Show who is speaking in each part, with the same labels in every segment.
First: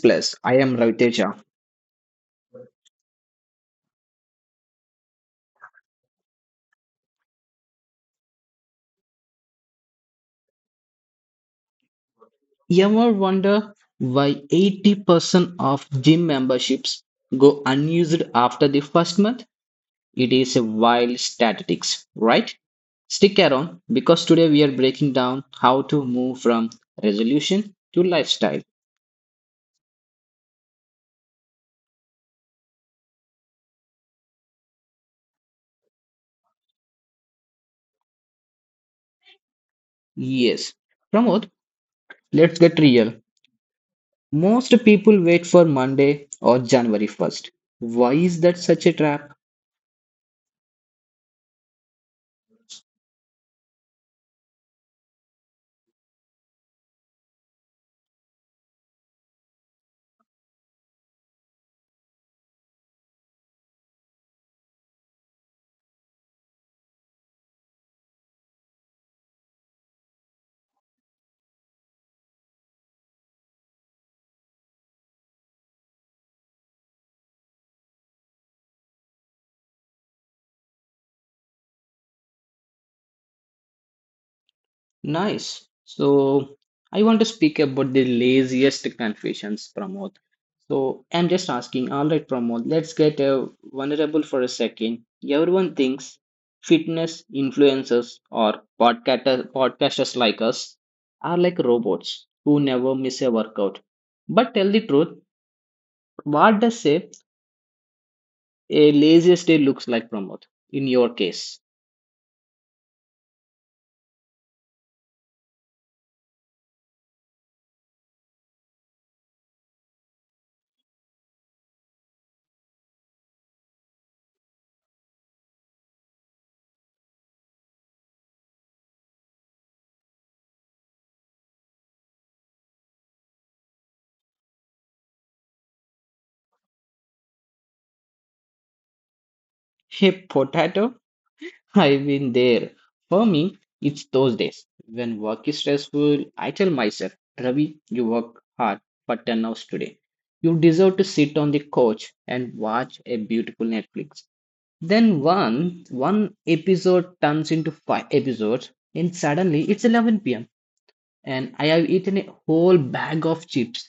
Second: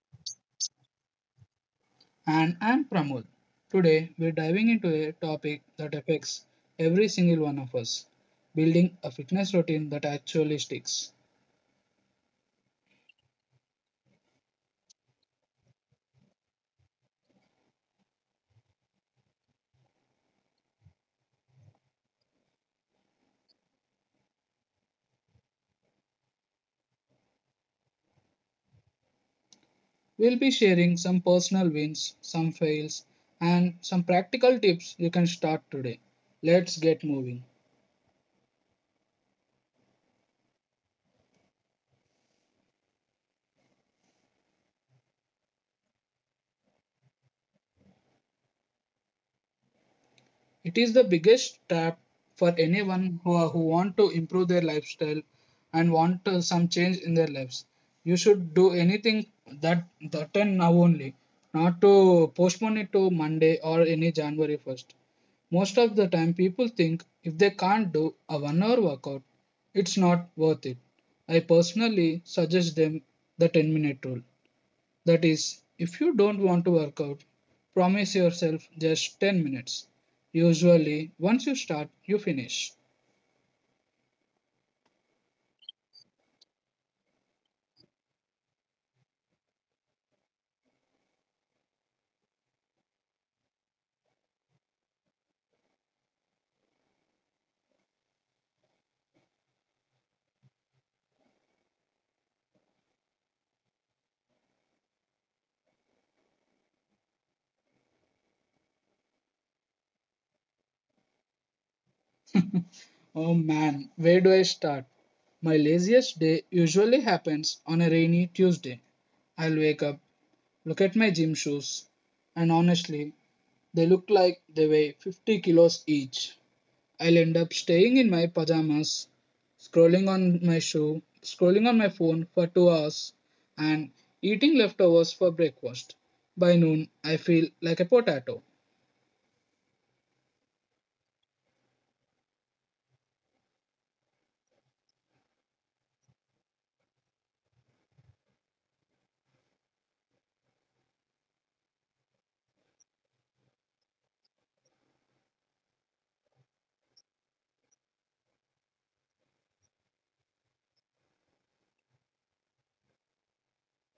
Speaker 1: Plus. I am Raviteja.
Speaker 2: And I'm Pramod. Today we're diving into a topic that affects every single one of us, building a fitness routine that actually sticks.
Speaker 1: You ever wonder why 80% of gym memberships go unused after the first month? It is a wild statistics, right? Stick around because today we are breaking down how to move from resolution to lifestyle.
Speaker 2: We'll be sharing some personal wins, some fails, and some practical tips you can start today. Let's get moving.
Speaker 1: Yes. Pramod, let's get real. Most people wait for Monday or January 1st. Why is that such a trap?
Speaker 2: It is the biggest trap for anyone who want to improve their lifestyle and want some change in their lives. You should do anything that that and now only, not to postpone it to Monday or any January 1st. Most of the time, people think if they can't do a 1 hour workout, it's not worth it. I personally suggest them the 10-minute rule. That is, if you don't want to work out, promise yourself just 10 minutes. Usually, once you start, you finish.
Speaker 1: Nice. So I want to speak about the laziest confessions, Pramod. So I'm just asking, all right, Pramod, let's get vulnerable for a second. Everyone thinks fitness influencers or podcasters like us are like robots who never miss a workout. But tell the truth, what does a laziest day looks like, Pramod, in your case?
Speaker 2: Oh man, where do I start? My laziest day usually happens on a rainy Tuesday. I'll wake up, look at my gym shoes, and honestly, they look like they weigh 50 kilos each. I'll end up staying in my pajamas, scrolling on my phone for 2 hours and eating leftovers for breakfast. By noon, I feel like a potato.
Speaker 1: A potato? I've been there. For me, it's those days when work is stressful. I tell myself, Ravi, you work hard for 10 hours today. You deserve to sit on the couch and watch a beautiful Netflix. Then one episode turns into five episodes, and suddenly it's 11 p.m. and I have eaten a whole bag of chips.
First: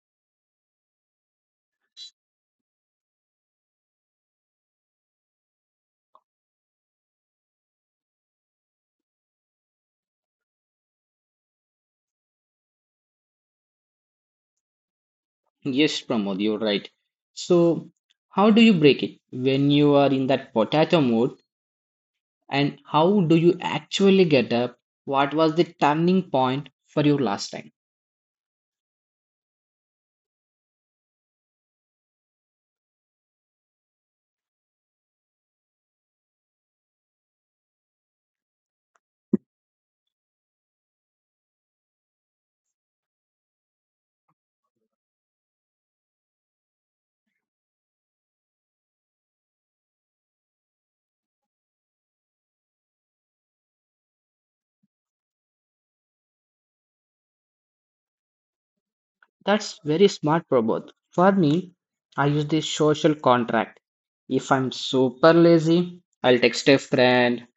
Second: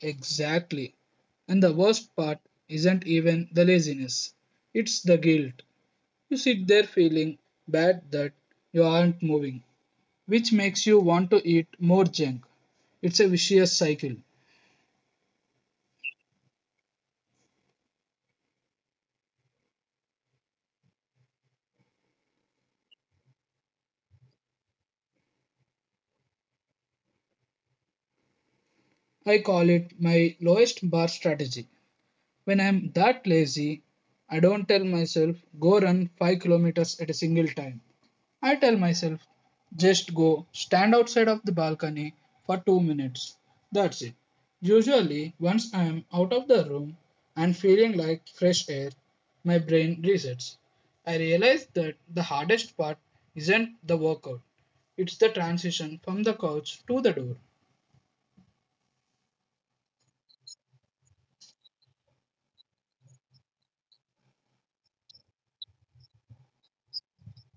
Speaker 2: Exactly. And the worst part isn't even the laziness, it's the guilt. You sit there feeling bad that you aren't moving, which makes you want to eat more junk. It's a vicious cycle.
Speaker 1: Yes, Pramod, you're right. So, how do you break it when you are in that potato mode? And how do you actually get up? What was the turning point for you last time?
Speaker 2: I call it my lowest bar strategy. When I'm that lazy, I don't tell myself go run 5 kilometers at a single time. I tell myself just go stand outside of the balcony for 2 minutes. That's it. Usually, once I'm out of the room and feeling like fresh air, my brain resets. I realize that the hardest part isn't the workout, it's the transition from the couch to the door.
Speaker 1: That's very smart, Prabodh. For me, I use the social contract. If I'm super lazy, I'll text a friend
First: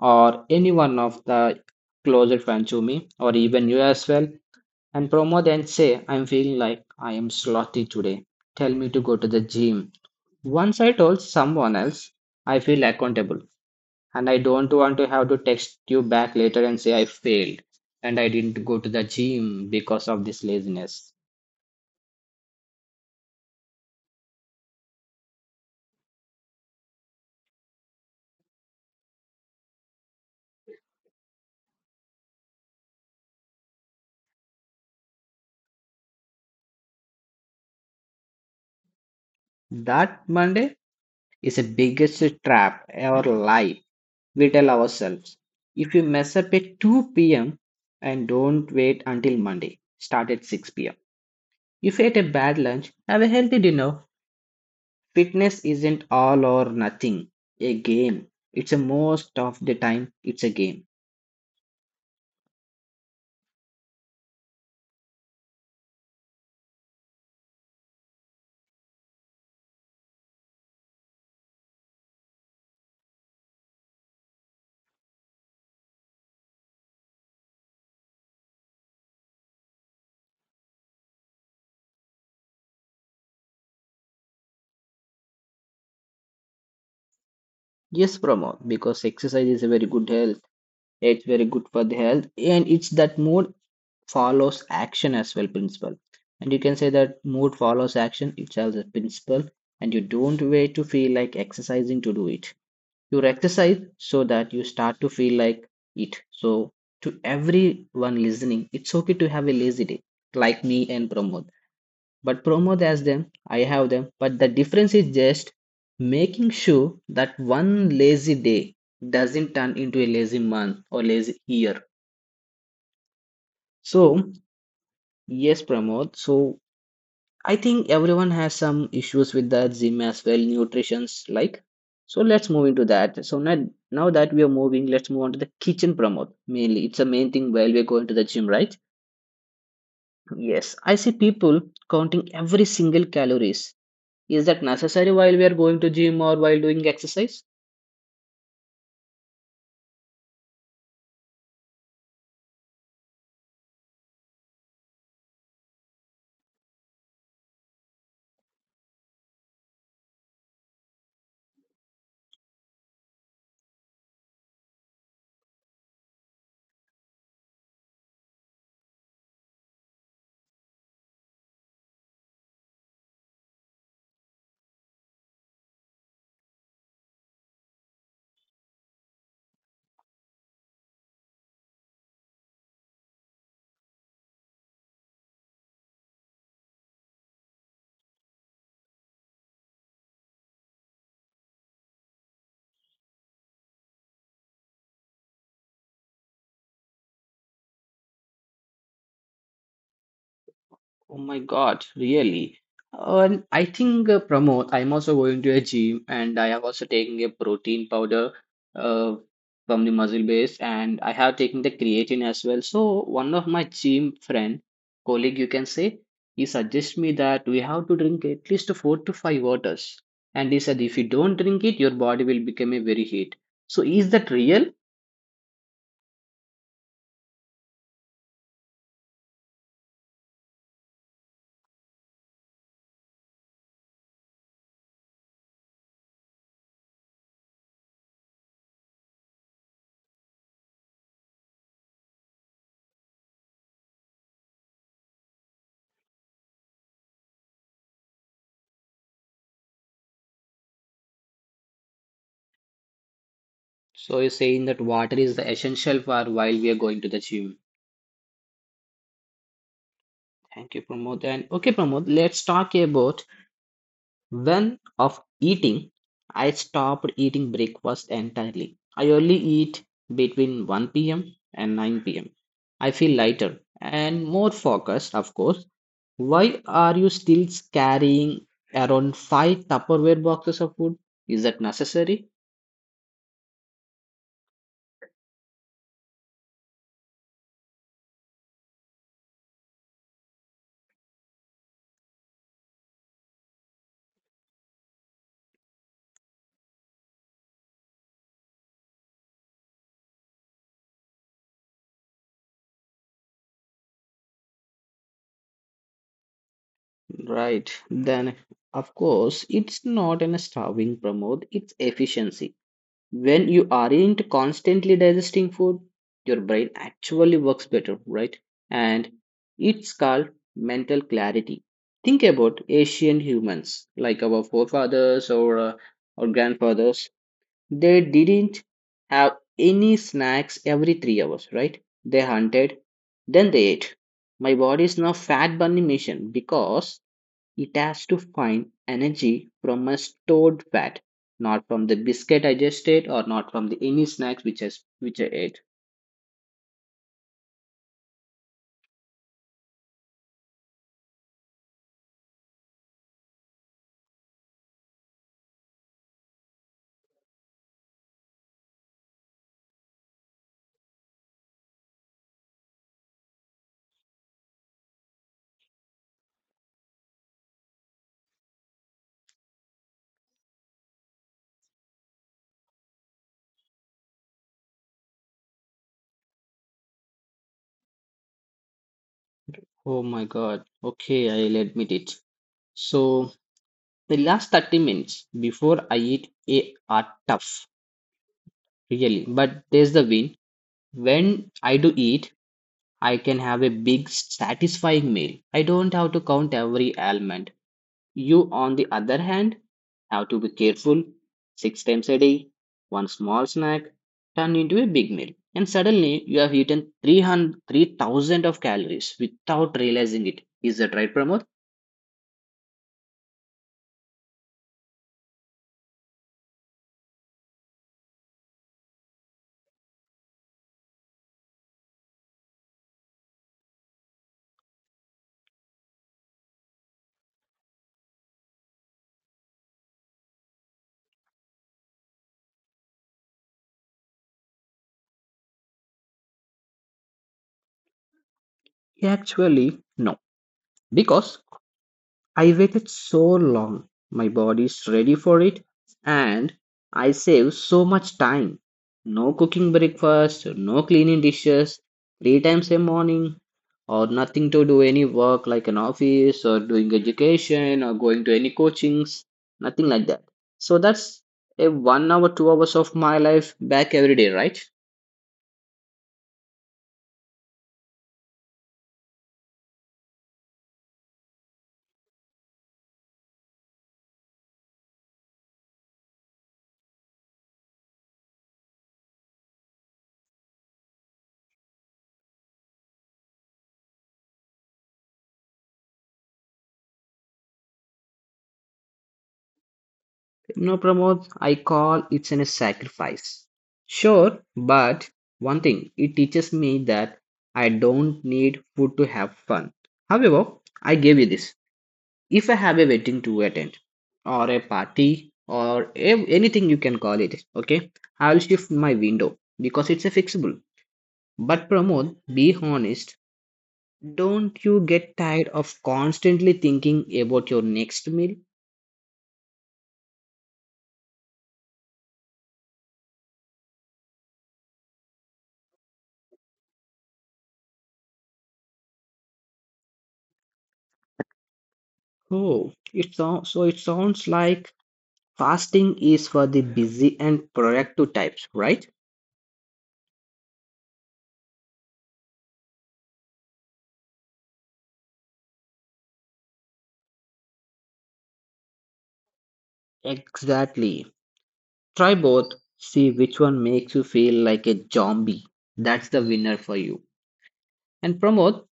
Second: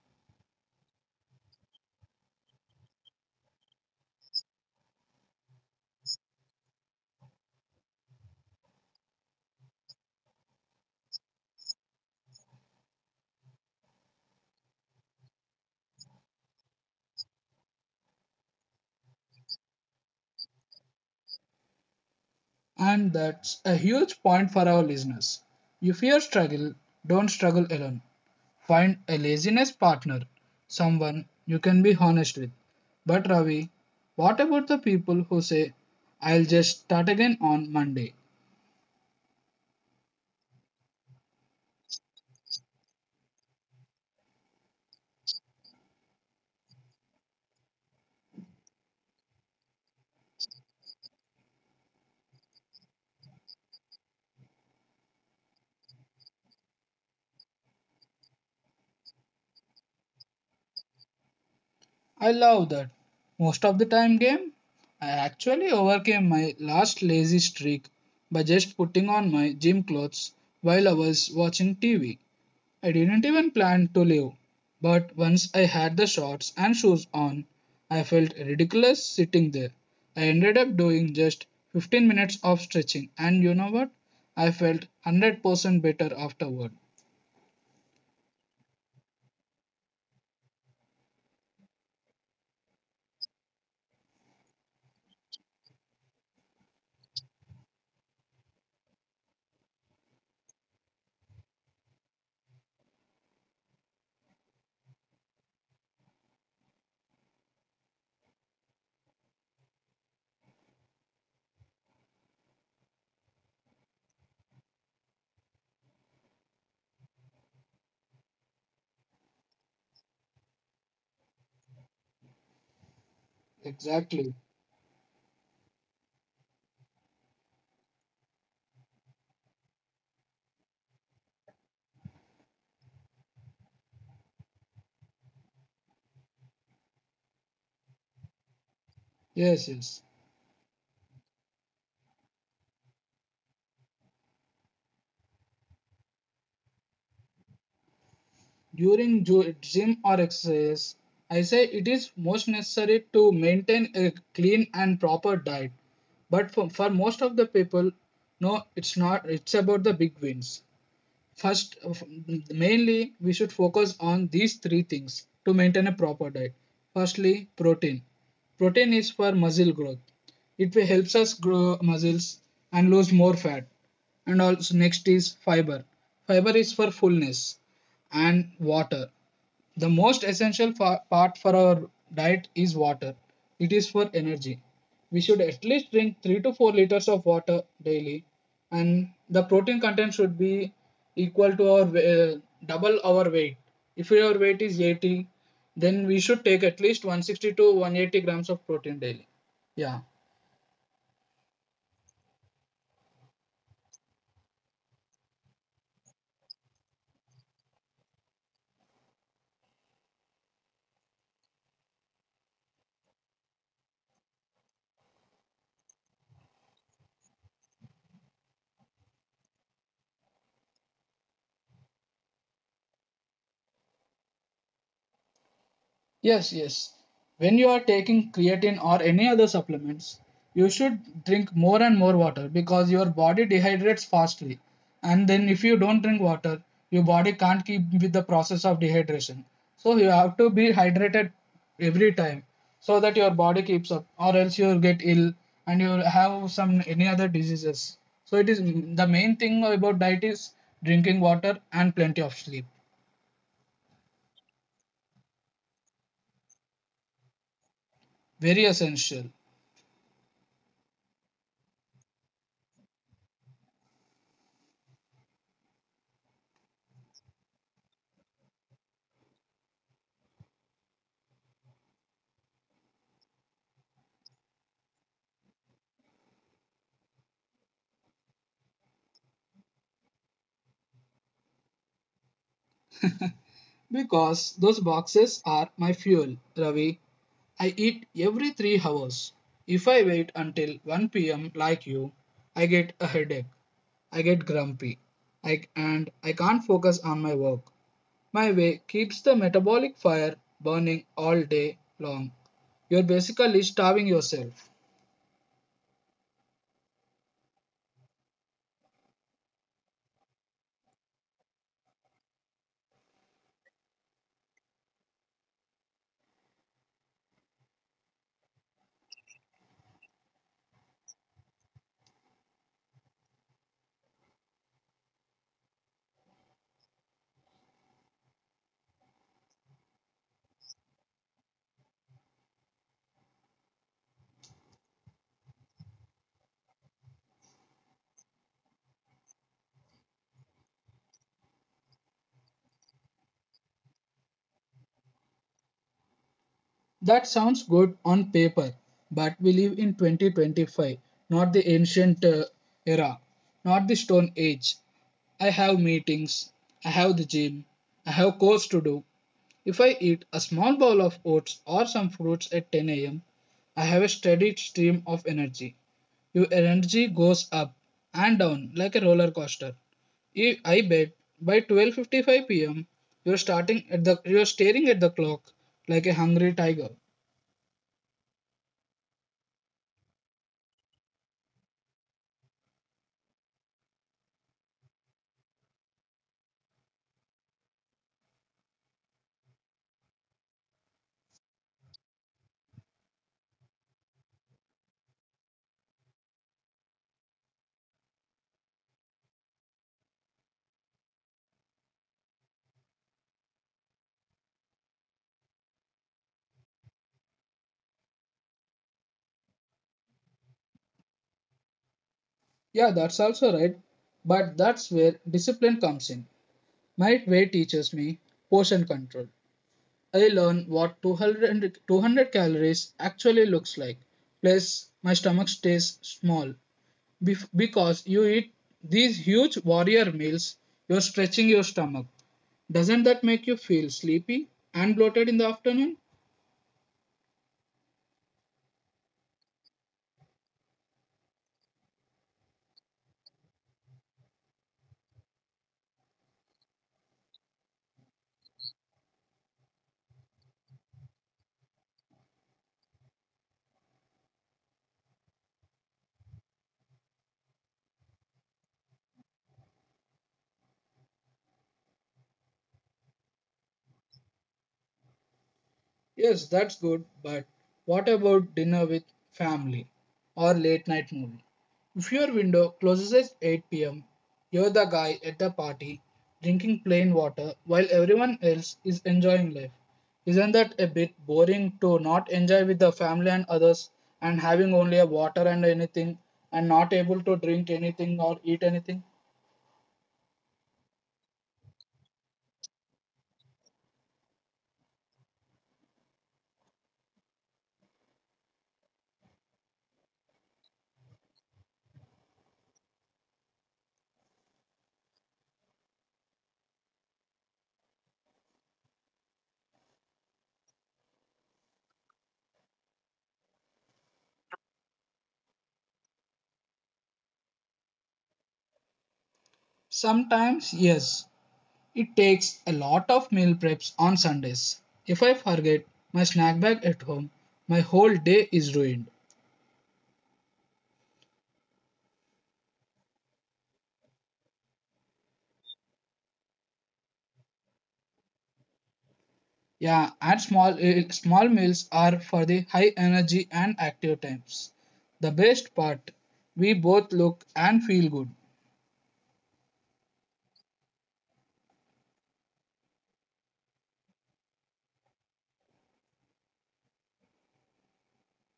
Speaker 1: or any one of the closer friends to me, or even you as well, and promote and say, I'm feeling like I am slothy today. Tell me to go to the gym. Once I told someone else, I feel accountable. And I don't want to have to text you back later and say I failed and I didn't go to the gym because of this laziness.
Speaker 2: And that's a huge point for our listeners. If you struggle, don't struggle alone. Find a laziness partner, someone you can be honest with. But Ravi, what about the people who say, I'll just start again on Monday?
Speaker 1: That Monday is the biggest trap our life. We tell ourselves if you mess up at 2 p.m. and don't wait until Monday, start at 6 p.m. If you ate a bad lunch, have a healthy dinner. Fitness isn't all or nothing, a game. It's a most of the time, it's a game.
Speaker 2: I love that. Most of the time, game, I actually overcame my last lazy streak by just putting on my gym clothes while I was watching TV. I didn't even plan to leave, but once I had the shorts and shoes on, I felt ridiculous sitting there. I ended up doing just 15 minutes of stretching, and you know what? I felt 100% better afterward.
Speaker 1: Yes, promo, because exercise is a very good health, it's very good for the health, and it's that mood follows action as well principle, and you can say that mood follows action itself as a principle, and you don't wait to feel like exercising to do it. You exercise so that you start to feel like it. So to everyone listening, it's okay to have a lazy day like me and Pramod. But Pramod has them, I have them, but the difference is just making sure that one lazy day doesn't turn into a lazy month or lazy year.
Speaker 2: Exactly.
Speaker 1: So, yes, Pramod. So, I think everyone has some issues with the gym as well, nutrition's like. So, let's move into that. So, now, now that we are moving, let's move on to the kitchen, Pramod. Mainly, it's the main thing while we're going to the gym, right?
Speaker 2: Yes, yes.
Speaker 1: Yes, I see people counting every single calories. Is that necessary while we are going to gym or while doing exercise?
Speaker 2: During gym or exercise, I say it is most necessary to maintain a clean and proper diet. But for most of the people, no, it's not. It's about the big wins. First, mainly we should focus on these three things to maintain a proper diet. Firstly, protein. Protein is for muscle growth. It helps us grow muscles and lose more fat. And also next is fiber. Fiber is for fullness and water. The most essential part for our diet is water. It is for energy. We should at least drink 3 to 4 liters of water daily and the protein content should be equal to our uh, double our weight. If your weight is 80, then we should take at least 160 to 180 grams of protein daily. Yeah.
Speaker 1: Oh my God, really? And I think Pramod, I'm also going to a gym and I am also taking a protein powder uh, from the muscle base and I have taken the creatine as well. So one of my gym friend, colleague you can say, he suggests me that we have to drink at least four to five waters. And he said if you don't drink it, your body will become a very heat. So is that real?
Speaker 2: Yes, yes. When you are taking creatine or any other supplements, you should drink more and more water because your body dehydrates fastly. And then, if you don't drink water, your body can't keep with the process of dehydration. So, you have to be hydrated every time so that your body keeps up, or else you'll get ill and you'll have some any other diseases. So, it is the main thing about diet is drinking water and plenty of sleep.
Speaker 1: So you're saying that water is the essential for while we are going to the gym.
Speaker 2: Very essential.
Speaker 1: Thank you, Pramod. And okay, Pramod, let's talk about when of eating. I stopped eating breakfast entirely. I only eat between 1 p.m. and 9 p.m. I feel lighter and more focused, of course. Why are you still carrying around five Tupperware boxes of food? Is that necessary?
Speaker 2: Because those boxes are my fuel, Ravi. I eat every 3 hours. If I wait until 1 p.m. like you, I get a headache. I get grumpy. And I can't focus on my work. My way keeps the metabolic fire burning all day long. You're basically starving yourself.
Speaker 1: Right. Then, of course, it's not an starving, Pramod. It's efficiency. When you aren't constantly digesting food, your brain actually works better, right? And it's called mental clarity. Think about ancient humans, like our forefathers or our grandfathers. They didn't have any snacks every 3 hours, right? They hunted, then they ate. My body is now fat burning machine because it has to find energy from a stored fat, not from the biscuit I just ate or not from the any snacks which which I ate.
Speaker 2: That sounds good on paper, but we live in 2025, not the ancient era, not the stone age. I have meetings, I have the gym, I have course to do. If I eat a small bowl of oats or some fruits at 10 a.m., I have a steady stream of energy. Your energy goes up and down like a roller coaster. I bet by 12:55 p.m. You're staring at the clock like a hungry tiger.
Speaker 1: Oh my God. Okay, I'll admit it. So the last 30 minutes before I eat are tough, really. But there's the win. When I do eat, I can have a big satisfying meal. I don't have to count every almond. You, on the other hand, have to be careful. Six times a day, one small snack turned into a big meal, and suddenly you have eaten 3,000 of calories without realizing it. Is that right, Pramod?
Speaker 2: Yeah, that's also right. But that's where discipline comes in. My weight teaches me portion control. I learn what 200 calories actually looks like. Plus, my stomach stays small. Because you eat these huge warrior meals, you're stretching your stomach. Doesn't that make you feel sleepy and bloated in the afternoon?
Speaker 1: Actually, no. Because I waited so long, my body's ready for it, and I save so much time. No cooking breakfast, no cleaning dishes, three times a morning, or nothing to do any work like an office or doing education or going to any coachings, nothing like that. So that's a 1 hour, 2 hours of my life back every day, right?
Speaker 2: Yes, that's good, but what about dinner with family or late night movie? If your window closes at 8 p.m., you're the guy at the party drinking plain water while everyone else is enjoying life. Isn't that a bit boring to not enjoy with the family and others and having only a water and anything and not able to drink anything or eat anything?
Speaker 1: No, Pramod, I call it a sacrifice. Sure, but one thing, it teaches me that I don't need food to have fun. However, I gave you this. If I have a wedding to attend, or a party, or anything you can call it, okay, I'll shift my window because it's a fixable. But Pramod, be honest, don't you get tired of constantly thinking about your next meal?
Speaker 2: Sometimes, yes, it takes a lot of meal preps on Sundays. If I forget my snack bag at home, my whole day is ruined.
Speaker 1: Oh, it sounds so it sounds like fasting is for the busy and productive types, right?
Speaker 2: Yeah, and small meals are for the high energy and active times. The best part, we both look and feel good.
Speaker 1: Exactly. Try both. See which one makes you feel like a zombie. That's the winner for you. And promote,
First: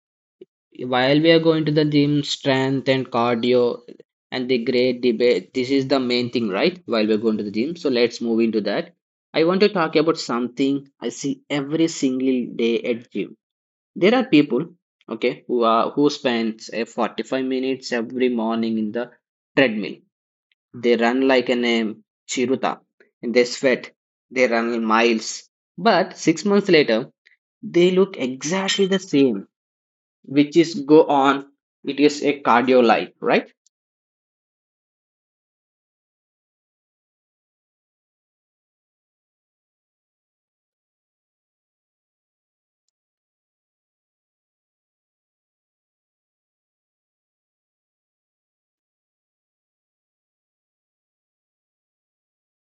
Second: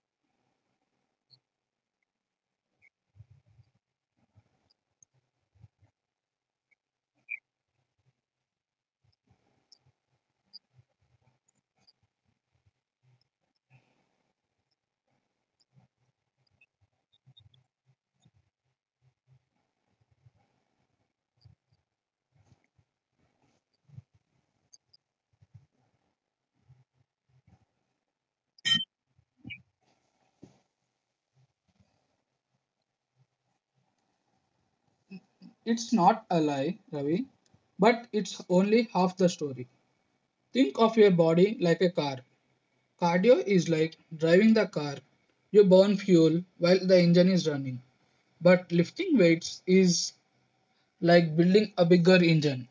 Speaker 1: while we are going to the gym, strength and cardio and the great debate. This is the main thing, right? While we're going to the gym. So let's move into that. I want to talk about something I see every single day at gym. There are people, okay, who are who spends a 45 minutes every morning in the treadmill. They run like an chiruta, and they sweat, they run miles, but 6 months later they look exactly the same, which is go on. It is a cardio life, right?
Speaker 2: It's not a lie, Ravi, but it's only half the story. Think of your body like a car. Cardio is like driving the car. You burn fuel while the engine is running, but lifting weights is like building a bigger engine.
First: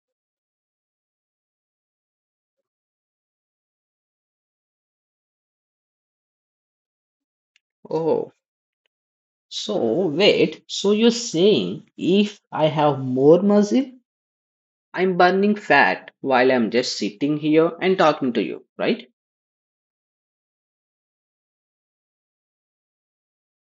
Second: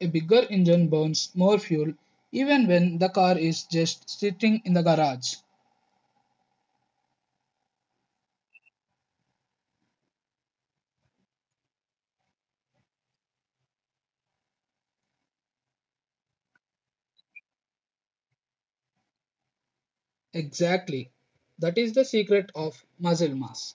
Speaker 2: A bigger engine burns more fuel even when the car is just sitting in the garage.
Speaker 1: Oh, so wait, so you're saying if I have more muscle I'm burning fat while I'm just sitting here and talking to you, right?
Speaker 2: Exactly. That is the secret of muscle mass.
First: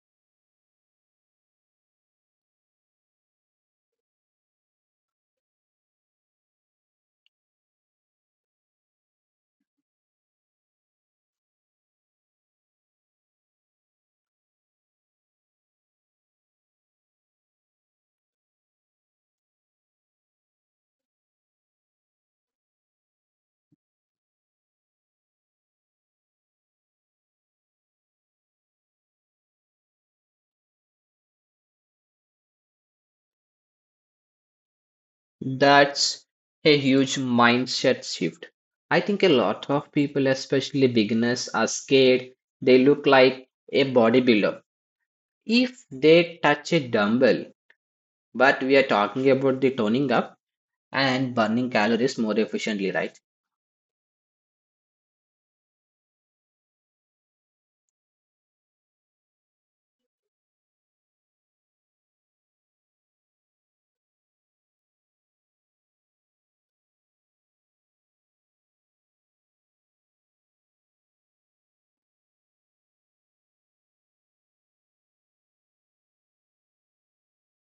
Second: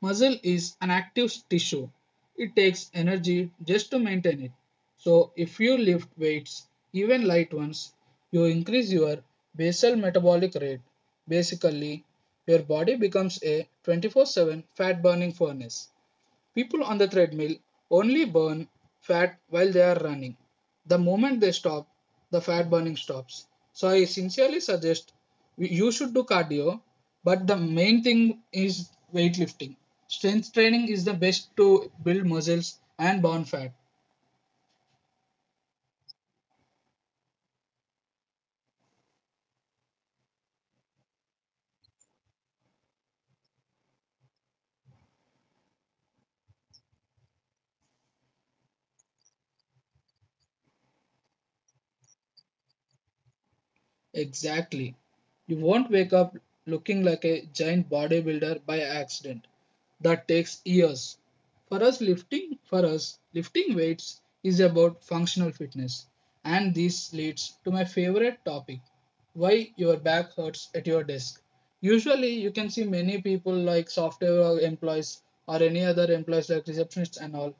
Speaker 2: Muscle is an active tissue. It takes energy just to maintain it. So if you lift weights, even light ones, you increase your basal metabolic rate. Basically, your body becomes a 24/7 fat burning furnace. People on the treadmill only burn fat while they are running. The moment they stop, the fat burning stops. So I sincerely suggest you should do cardio, but the main thing is weightlifting. Strength training is the best to build muscles and burn fat.
Speaker 1: That's a huge mindset shift. I think a lot of people, especially beginners, are scared they look like a bodybuilder if they touch a dumbbell. But we are talking about the toning up and burning calories more efficiently, right?
Speaker 2: Exactly. You won't wake up looking like a giant bodybuilder by accident. That takes years. For us, lifting weights is about functional fitness, and this leads to my favorite topic, why your back hurts at your desk. Usually you can see many people like software employees or any other employees like receptionists and all,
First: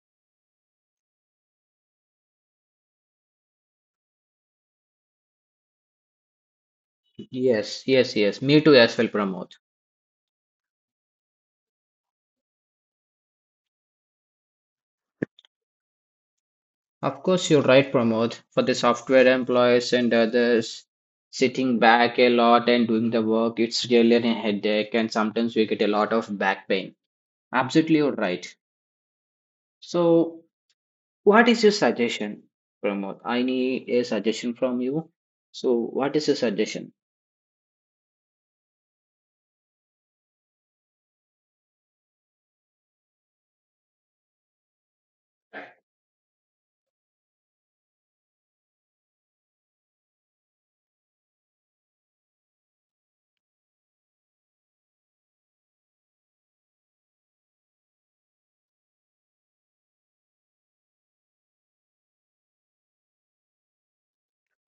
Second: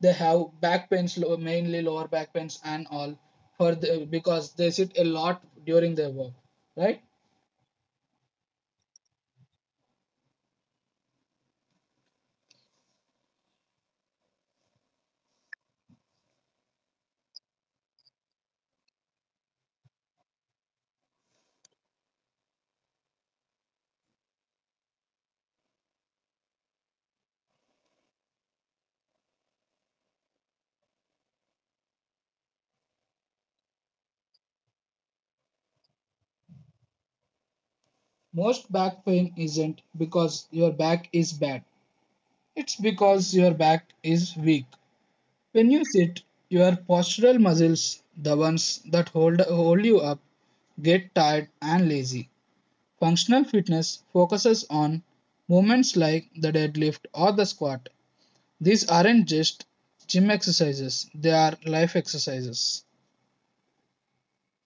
Speaker 2: they have back pains, mainly lower back pains and all, because they sit a lot during their work, right?
Speaker 1: Yes, yes, yes. Me too, as well, Pramod. Of course, you're right, Pramod. For the software employees and others sitting back a lot and doing the work, it's really a headache, and sometimes we get a lot of back pain. Absolutely, you're right. So, what is your suggestion, Pramod? I need a suggestion from you. So, what is your suggestion?
Speaker 2: Most back pain isn't because your back is bad, it's because your back is weak. When you sit, your postural muscles, the ones that hold you up, get tired and lazy. Functional fitness focuses on movements like the deadlift or the squat. These aren't just gym exercises, they are life exercises.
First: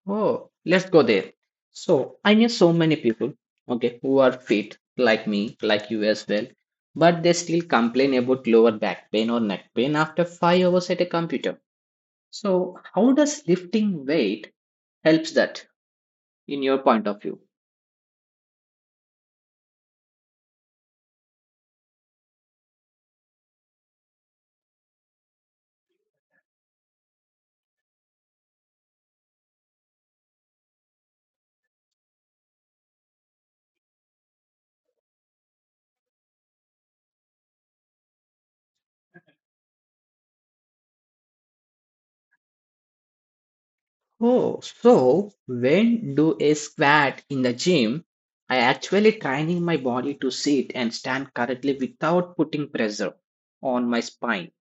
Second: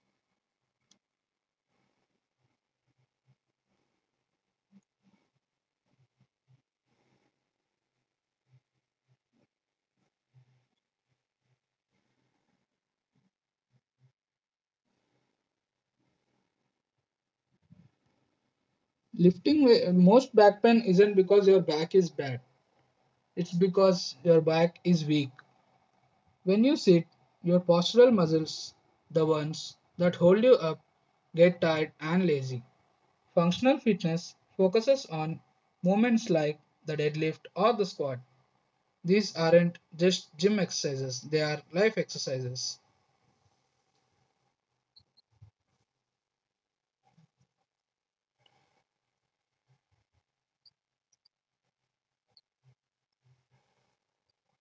Speaker 1: Oh, let's go there. So, I know so many people, okay, who are fit, like me, like you as well, but they still complain about lower back pain or neck pain after 5 hours at a computer. So, how does lifting weight helps that in your point of view?
Speaker 2: Lifting, most back pain isn't because your back is bad, it's because your back is weak. When you sit, your postural muscles, the ones that hold you up, get tired and lazy. Functional fitness focuses on movements like the deadlift or the squat. These aren't just gym exercises, they are life exercises.
Speaker 1: Oh, so when do a squat in the gym, I actually training my body to sit and stand correctly without putting pressure on my spine.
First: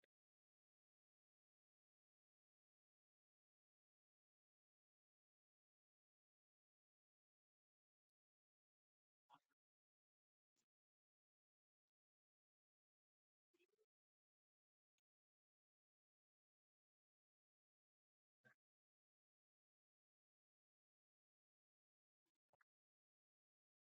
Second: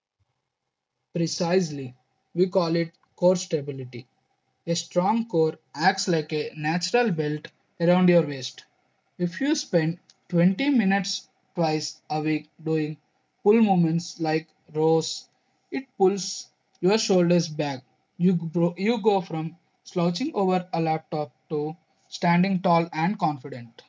Speaker 2: Precisely. We call it core stability. A strong core acts like a natural belt around your waist. If you spend 20 minutes twice a week doing pull movements like rows, it pulls your shoulders back. You go from slouching over a laptop to standing tall and confident.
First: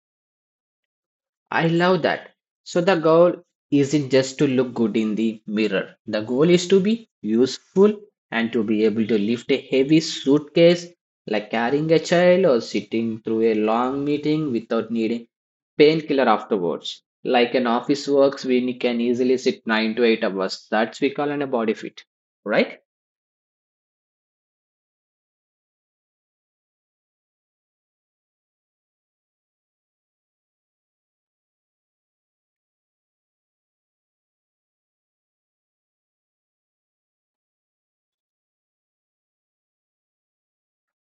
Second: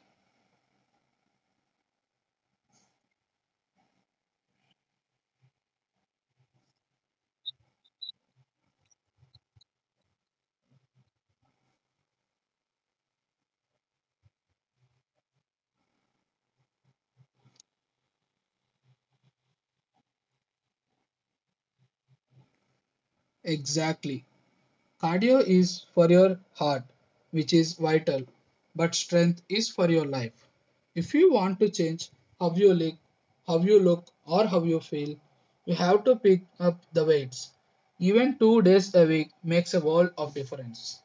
Speaker 1: I love that. So the goal isn't just to look good in the mirror. The goal is to be useful and to be able to lift a heavy suitcase like carrying a child or sitting through a long meeting without needing painkiller afterwards. Like an office works, we can easily sit 9 to 8 hours. That's we call an a body fit, right?
Speaker 2: Exactly. Cardio is for your heart, which is vital, but strength is for your life. If you want to change how you look, how you look or how you feel, you have to pick up the weights. Even 2 days a week makes a world of difference.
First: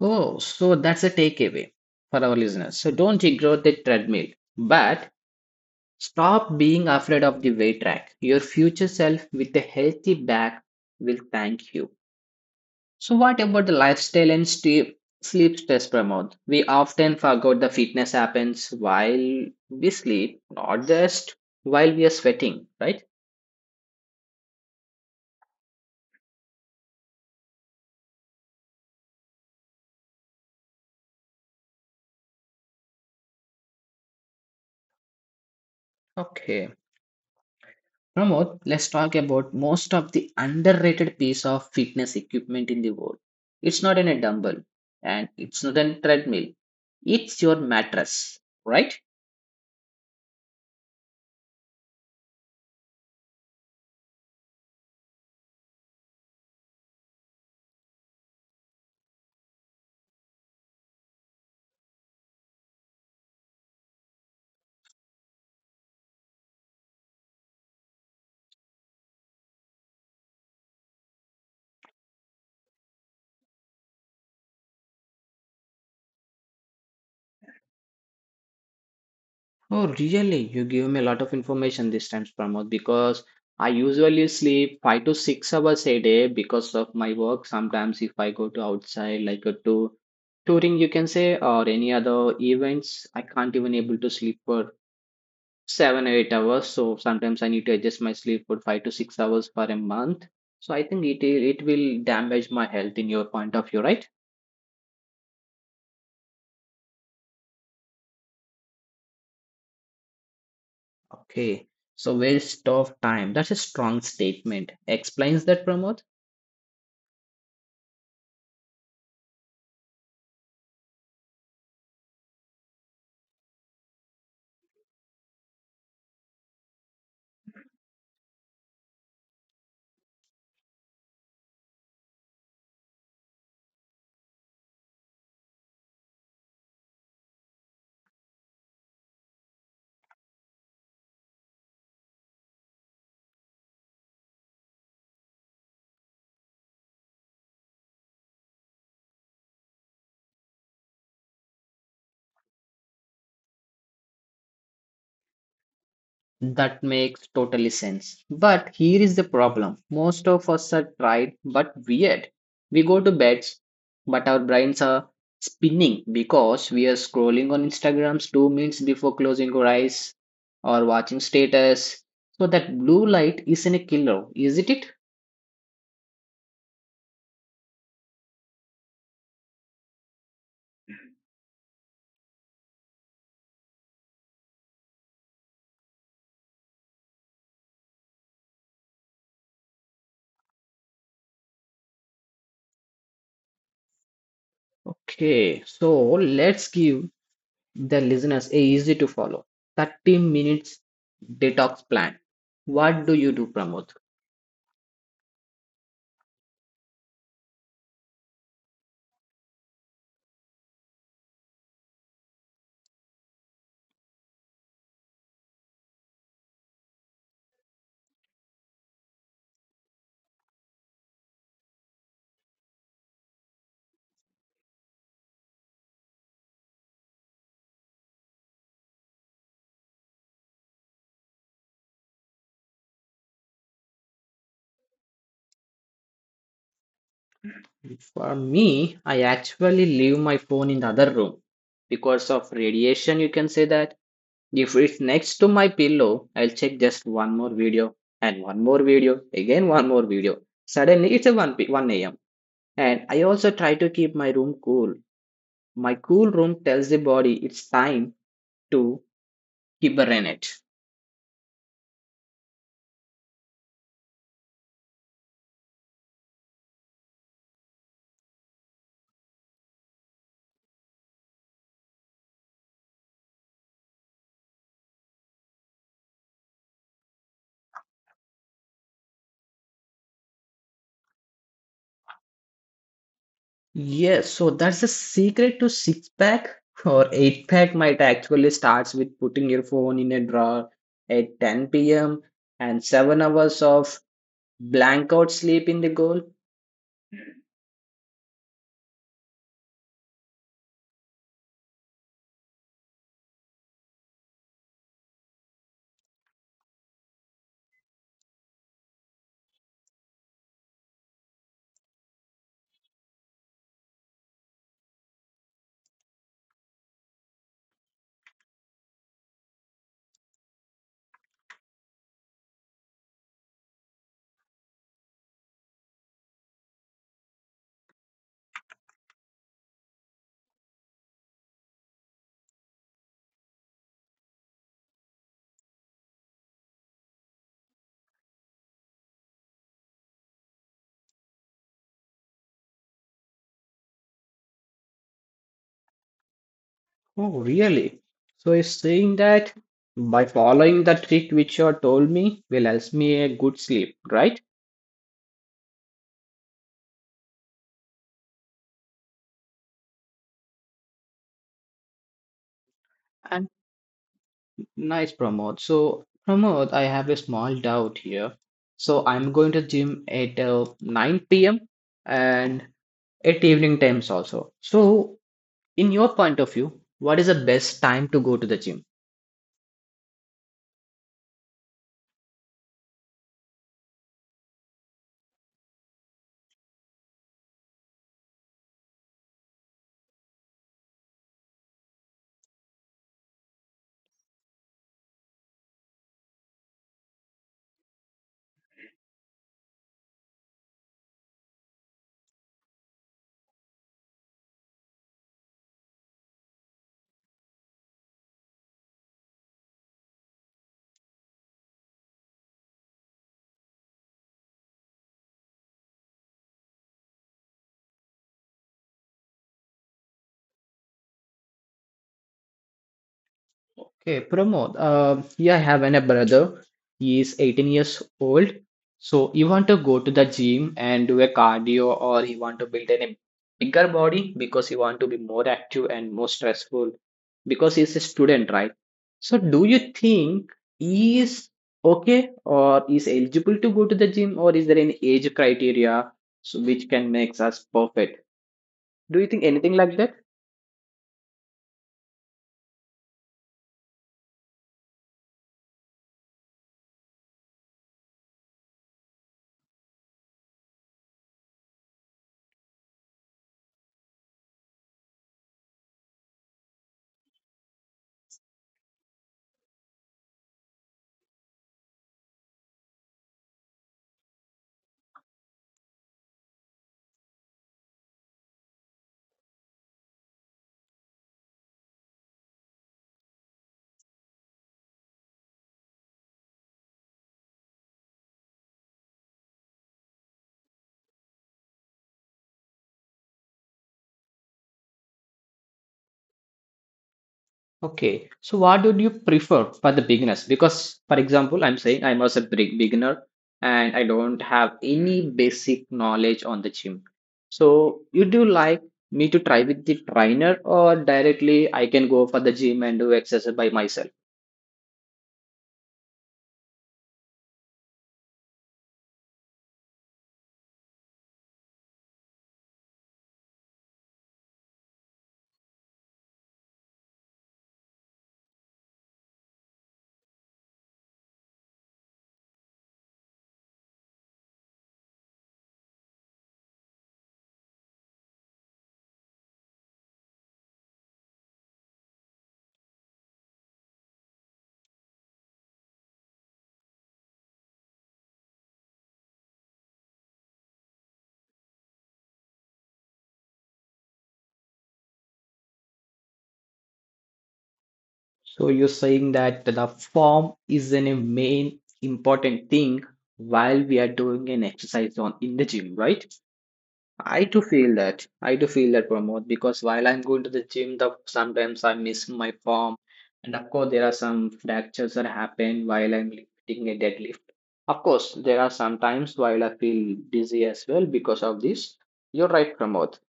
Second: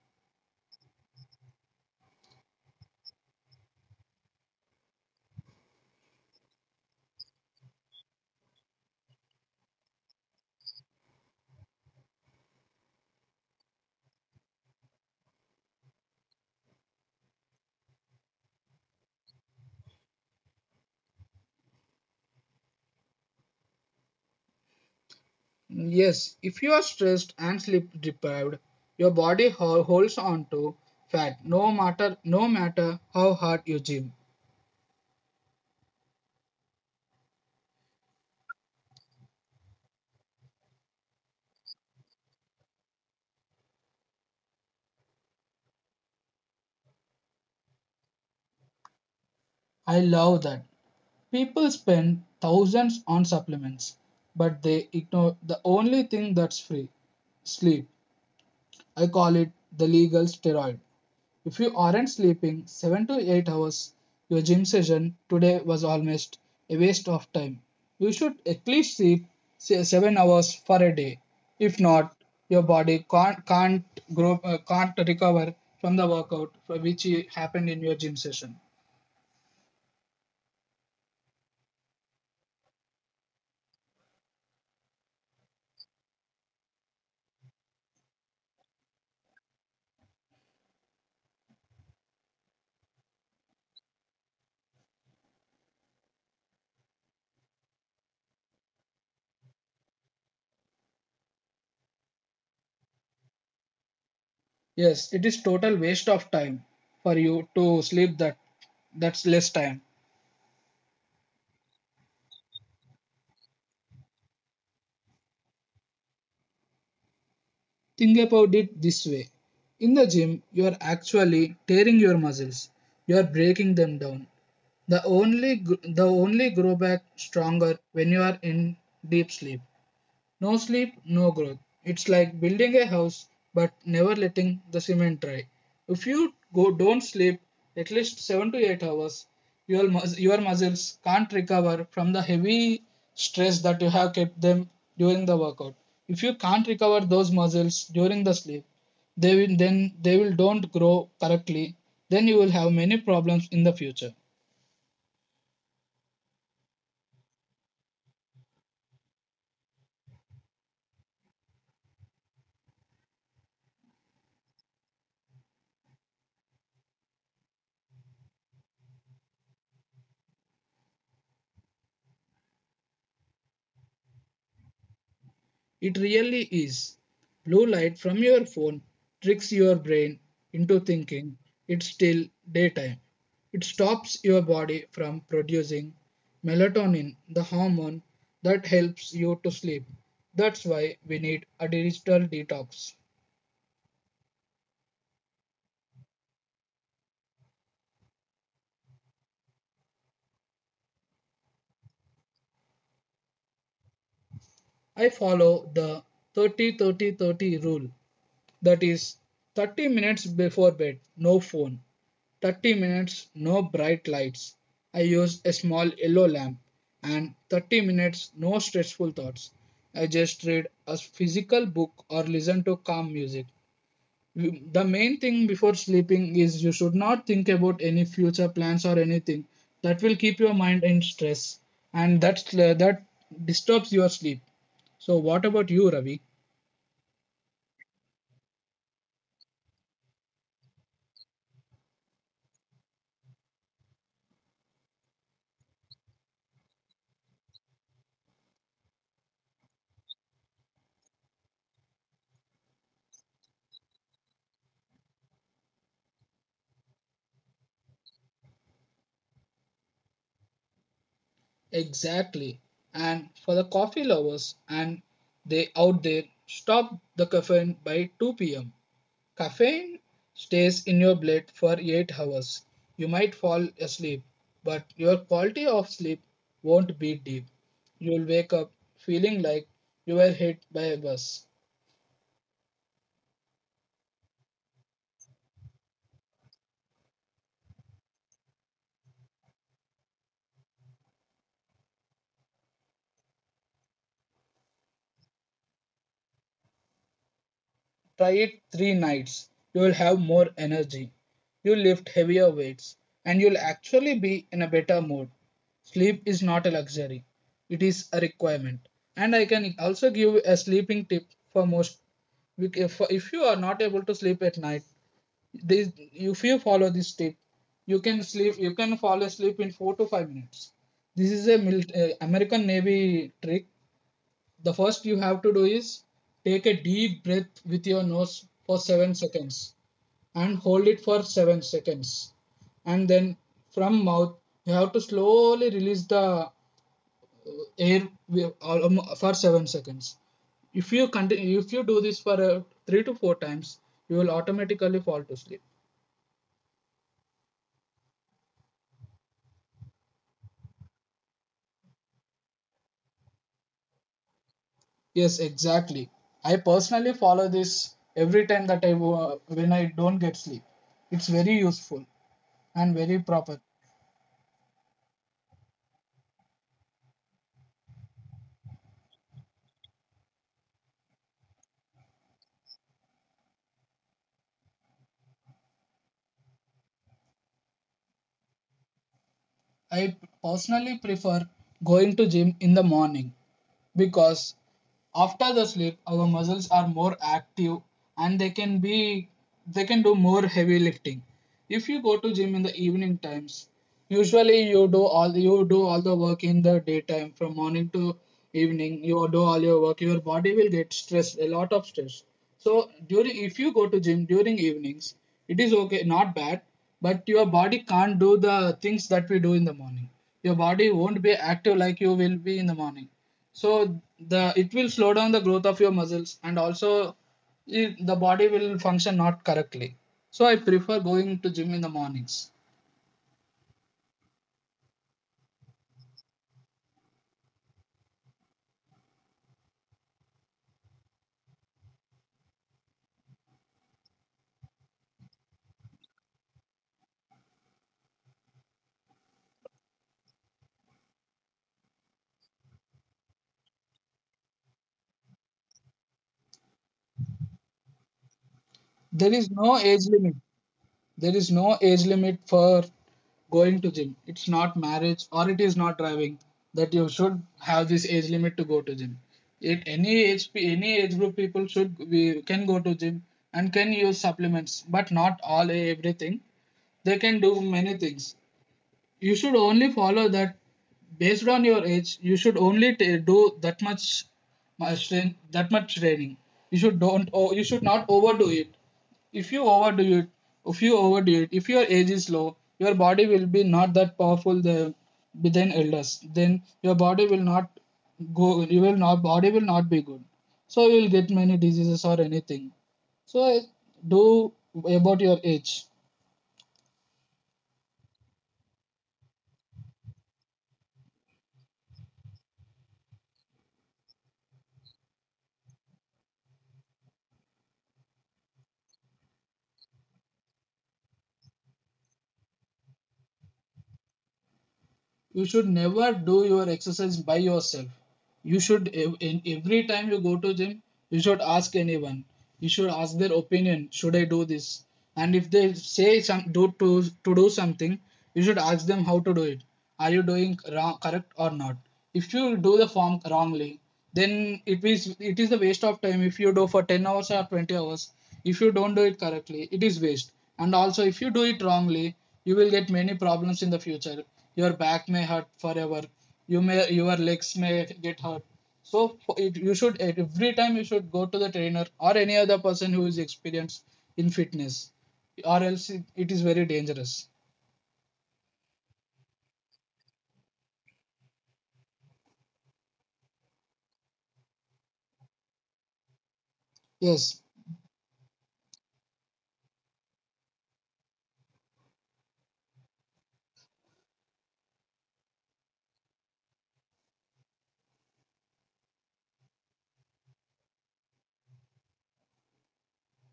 Speaker 1: Oh, so that's a takeaway for our listeners. So don't ignore the treadmill, but stop being afraid of the weight rack. Your future self with a healthy back will thank you. So what about the lifestyle and sleep stress promote? We often forget the fitness happens while we sleep, not just while we are sweating, right?
Speaker 2: Yes, if you are stressed and sleep deprived, your body holds on to fat no matter how hard you gym.
Speaker 1: Okay. Pramod, let's talk about most of the underrated piece of fitness equipment in the world. It's not in a dumbbell and it's not a treadmill. It's your mattress, right?
Speaker 2: I love that. People spend thousands on supplements, but they ignore the only thing that's free, sleep. I call it the legal steroid. If you aren't sleeping 7 to 8 hours, your gym session today was almost a waste of time. You should at least sleep 7 hours for a day. If not, your body can't, can't recover from the workout for which it happened in your gym session.
Speaker 1: Oh, really? You give me a lot of information this time, Pramod, because I usually sleep 5 to 6 hours a day because of my work. Sometimes, if I go to outside, like a to touring, you can say, or any other events, I can't even able to sleep for 7 or 8 hours. So sometimes I need to adjust my sleep for 5 to 6 hours for a month. So I think it will damage my health in your point of view, right?
Speaker 2: Yes, it is total waste of time for you to sleep that that's less time.
Speaker 1: Okay. So waste of time. That's a strong statement. Explains that, Pramod.
Speaker 2: Think about it this way. In the gym, you are actually tearing your muscles. You are breaking them down. The only grow back stronger when you are in deep sleep. No sleep, no growth. It's like building a house but never letting the cement dry. If you go don't sleep at least 7 to 8 hours, your your muscles can't recover from the heavy stress that you have kept them during the workout. If you can't recover those muscles during the sleep, they will then they will don't grow correctly. Then you will have many problems in the future.
Speaker 1: That makes totally sense. But here is the problem. Most of us are tired but weird. We go to beds, but our brains are spinning because we are scrolling on Instagrams 2 minutes before closing our eyes or watching status. So that blue light isn't a killer, isn't it?
Speaker 2: It really is. Blue light from your phone tricks your brain into thinking it's still daytime. It stops your body from producing melatonin, the hormone that helps you to sleep. That's why we need a digital detox.
Speaker 1: Okay, so let's give the listeners a easy to follow 30 minutes detox plan. What do you do, Pramod?
Speaker 2: I follow the 30 30 30 rule. That is 30 minutes before bed, no phone. 30 minutes, no bright lights. I use a small yellow lamp. And 30 minutes, no stressful thoughts. I just read a physical book or listen to calm music. The main thing before sleeping is you should not think about any future plans or anything. That will keep your mind in stress and that disturbs your sleep. So, what about you, Ravi?
Speaker 1: For me, I actually leave my phone in the other room because of radiation. You can say that if it's next to my pillow, I'll check just one more video and one more video, again one more video. Suddenly, it's a 1 a.m. And I also try to keep my room cool. My cool room tells the body it's time to hibernate.
Speaker 2: Exactly. And for the coffee lovers and they out there, stop the caffeine by 2 pm. Caffeine stays in your blood for 8 hours. You might fall asleep, but your quality of sleep won't be deep. You'll wake up feeling like you were hit by a bus.
Speaker 1: Yes, so that's the secret to six pack or eight pack might actually starts with putting your phone in a drawer at 10 p.m. and 7 hours of blank out sleep in the goal.
Speaker 2: Try it three nights. You'll have more energy. You'll lift heavier weights. And you'll actually be in a better mood. Sleep is not a luxury, it is a requirement. And I can also give a sleeping tip for most. If you are not able to sleep at night, this, if you follow this tip, you can sleep. You can fall asleep in 4 to 5 minutes. This is a American Navy trick. The first you have to do is take a deep breath with your nose for 7 seconds and hold it for 7 seconds. And then from mouth, you have to slowly release the air for 7 seconds. If you continue, if you do this for 3 to 4 times, you will automatically fall to sleep.
Speaker 1: Oh, really? So you're saying that by following the trick which you told me will help me a good sleep, right?
Speaker 2: Yes, exactly. I personally follow this every time that when I don't get sleep. It's very useful and very
Speaker 1: And
Speaker 2: proper.
Speaker 1: nice Pramod. So Pramod, I have a small doubt here. So I'm going to gym at 9 p.m. and at evening times also. So, in your point of view, what is the best time to go to the gym?
Speaker 2: I personally prefer going to gym in the morning because after the sleep our muscles are more active and they can do more heavy lifting. If you go to gym in the evening times, usually you do all the work in the daytime from morning to evening. You do all your work. Your body will get stressed, a lot of stress. So during if you go to gym during evenings, it is okay, not bad, but your body can't do the things that we do in the morning. Your body won't be active like you will be in the morning. So the it will slow down the growth of your muscles and also the body will function not correctly. So I prefer going to gym in the mornings.
Speaker 1: Okay, Pramod. Yeah, I have a brother. He is 18 years old. So, you want to go to the gym and do a cardio, or he want to build a bigger body because he want to be more active and more stressful because he's a student, right? So, do you think he is okay or is eligible to go to the gym, or is there any age criteria? So which can make us perfect. Do you
Speaker 2: There
Speaker 1: think
Speaker 2: is
Speaker 1: anything
Speaker 2: no
Speaker 1: like
Speaker 2: age
Speaker 1: that?
Speaker 2: limit. There is no age limit for going to gym. It's not marriage or it is not driving that you should have this age limit to go to gym. It, any age pe- Any age group people should we can go to gym and can use supplements, but not all everything. They can do many things. You should only follow that based on your age. You should only ta do that much that much training. You should not overdo it. If you overdo it if you overdo it if your age is low, your body will be not that powerful the within elders. Then your body will not go. You will not Body will not be good, so you will get many diseases or anything. So do about your age.
Speaker 1: Okay. So what would you prefer for the beginners? Because, for example, I'm saying I'm also a big beginner and I don't have any basic knowledge on the gym. So you do like me to try with the trainer or directly I can go for the gym and do exercise by myself?
Speaker 2: You should never do your exercise by yourself. You should, in every time you go to gym, you should ask anyone. You should ask their opinion: should I do this? And if they say to do something, you should ask them how to do it. Are you doing wrong, correct or not? If you do the form wrongly, then it is the waste of time. If you do for 10 hours or 20 hours, if you don't do it correctly, it is waste. And also, if you do it wrongly, you will get many problems in the future. Your back may hurt forever. Your legs may get hurt. So you should every time you should go to the trainer or any other person who is experienced in fitness, or else it is very dangerous.
Speaker 1: So you're saying that the form is an a main important thing while we are doing an exercise on in the gym, right?
Speaker 2: Yes,
Speaker 1: I do feel that. I do feel that, Pramod, because while I'm going to the gym, the sometimes I miss my form, and of course there are some fractures that happen while I'm lifting a deadlift. Of course, there are some times while I feel dizzy as well because of this. You're right, Pramod.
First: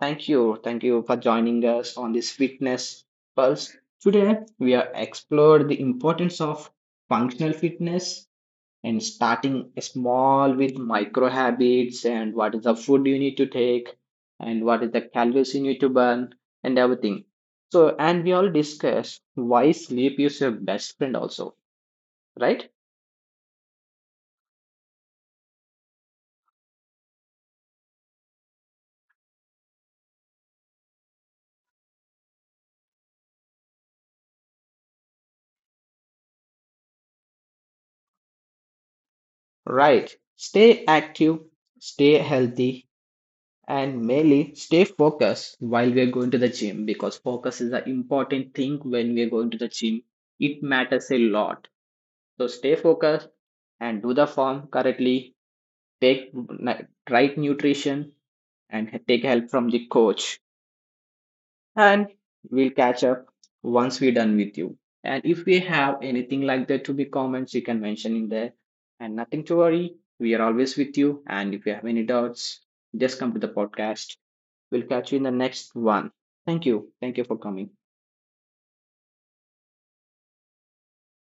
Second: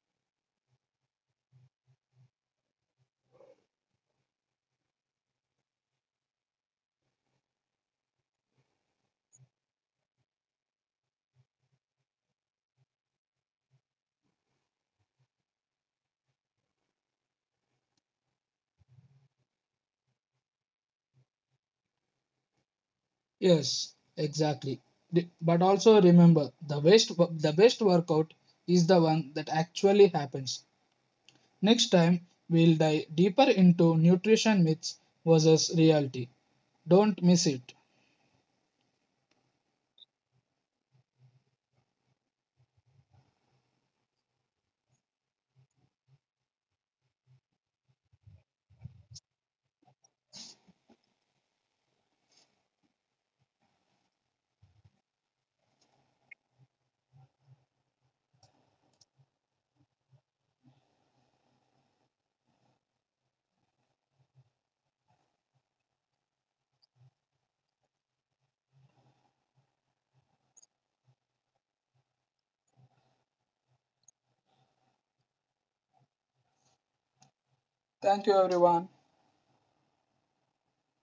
Speaker 1: Thank you for joining us on this fitness pulse. Today we have explored the importance of functional fitness and starting small with micro habits, and what is the food you need to take, and what is the calories you need to burn, and everything. So, and we all discuss why sleep is your best friend also, right?
Speaker 2: yes, exactly. But also remember, the best workout is the one that actually happens. Next time, we'll dive deeper into nutrition myths versus reality. Don't miss it.
Speaker 1: Right, stay active, stay healthy, and mainly stay focused while we are going to the gym, because focus is an important thing when we are going to the gym. It matters a lot. So stay focused and do the form correctly, take right nutrition, and take help from the coach. And we'll catch up once we're done with you, and if we have anything like that to be comments you can mention in there. And nothing to worry, we are always with you, and if you have any doubts, just come to the podcast. We'll catch you in the next one. Thank you, thank you for coming.
Speaker 2: Thank you, everyone.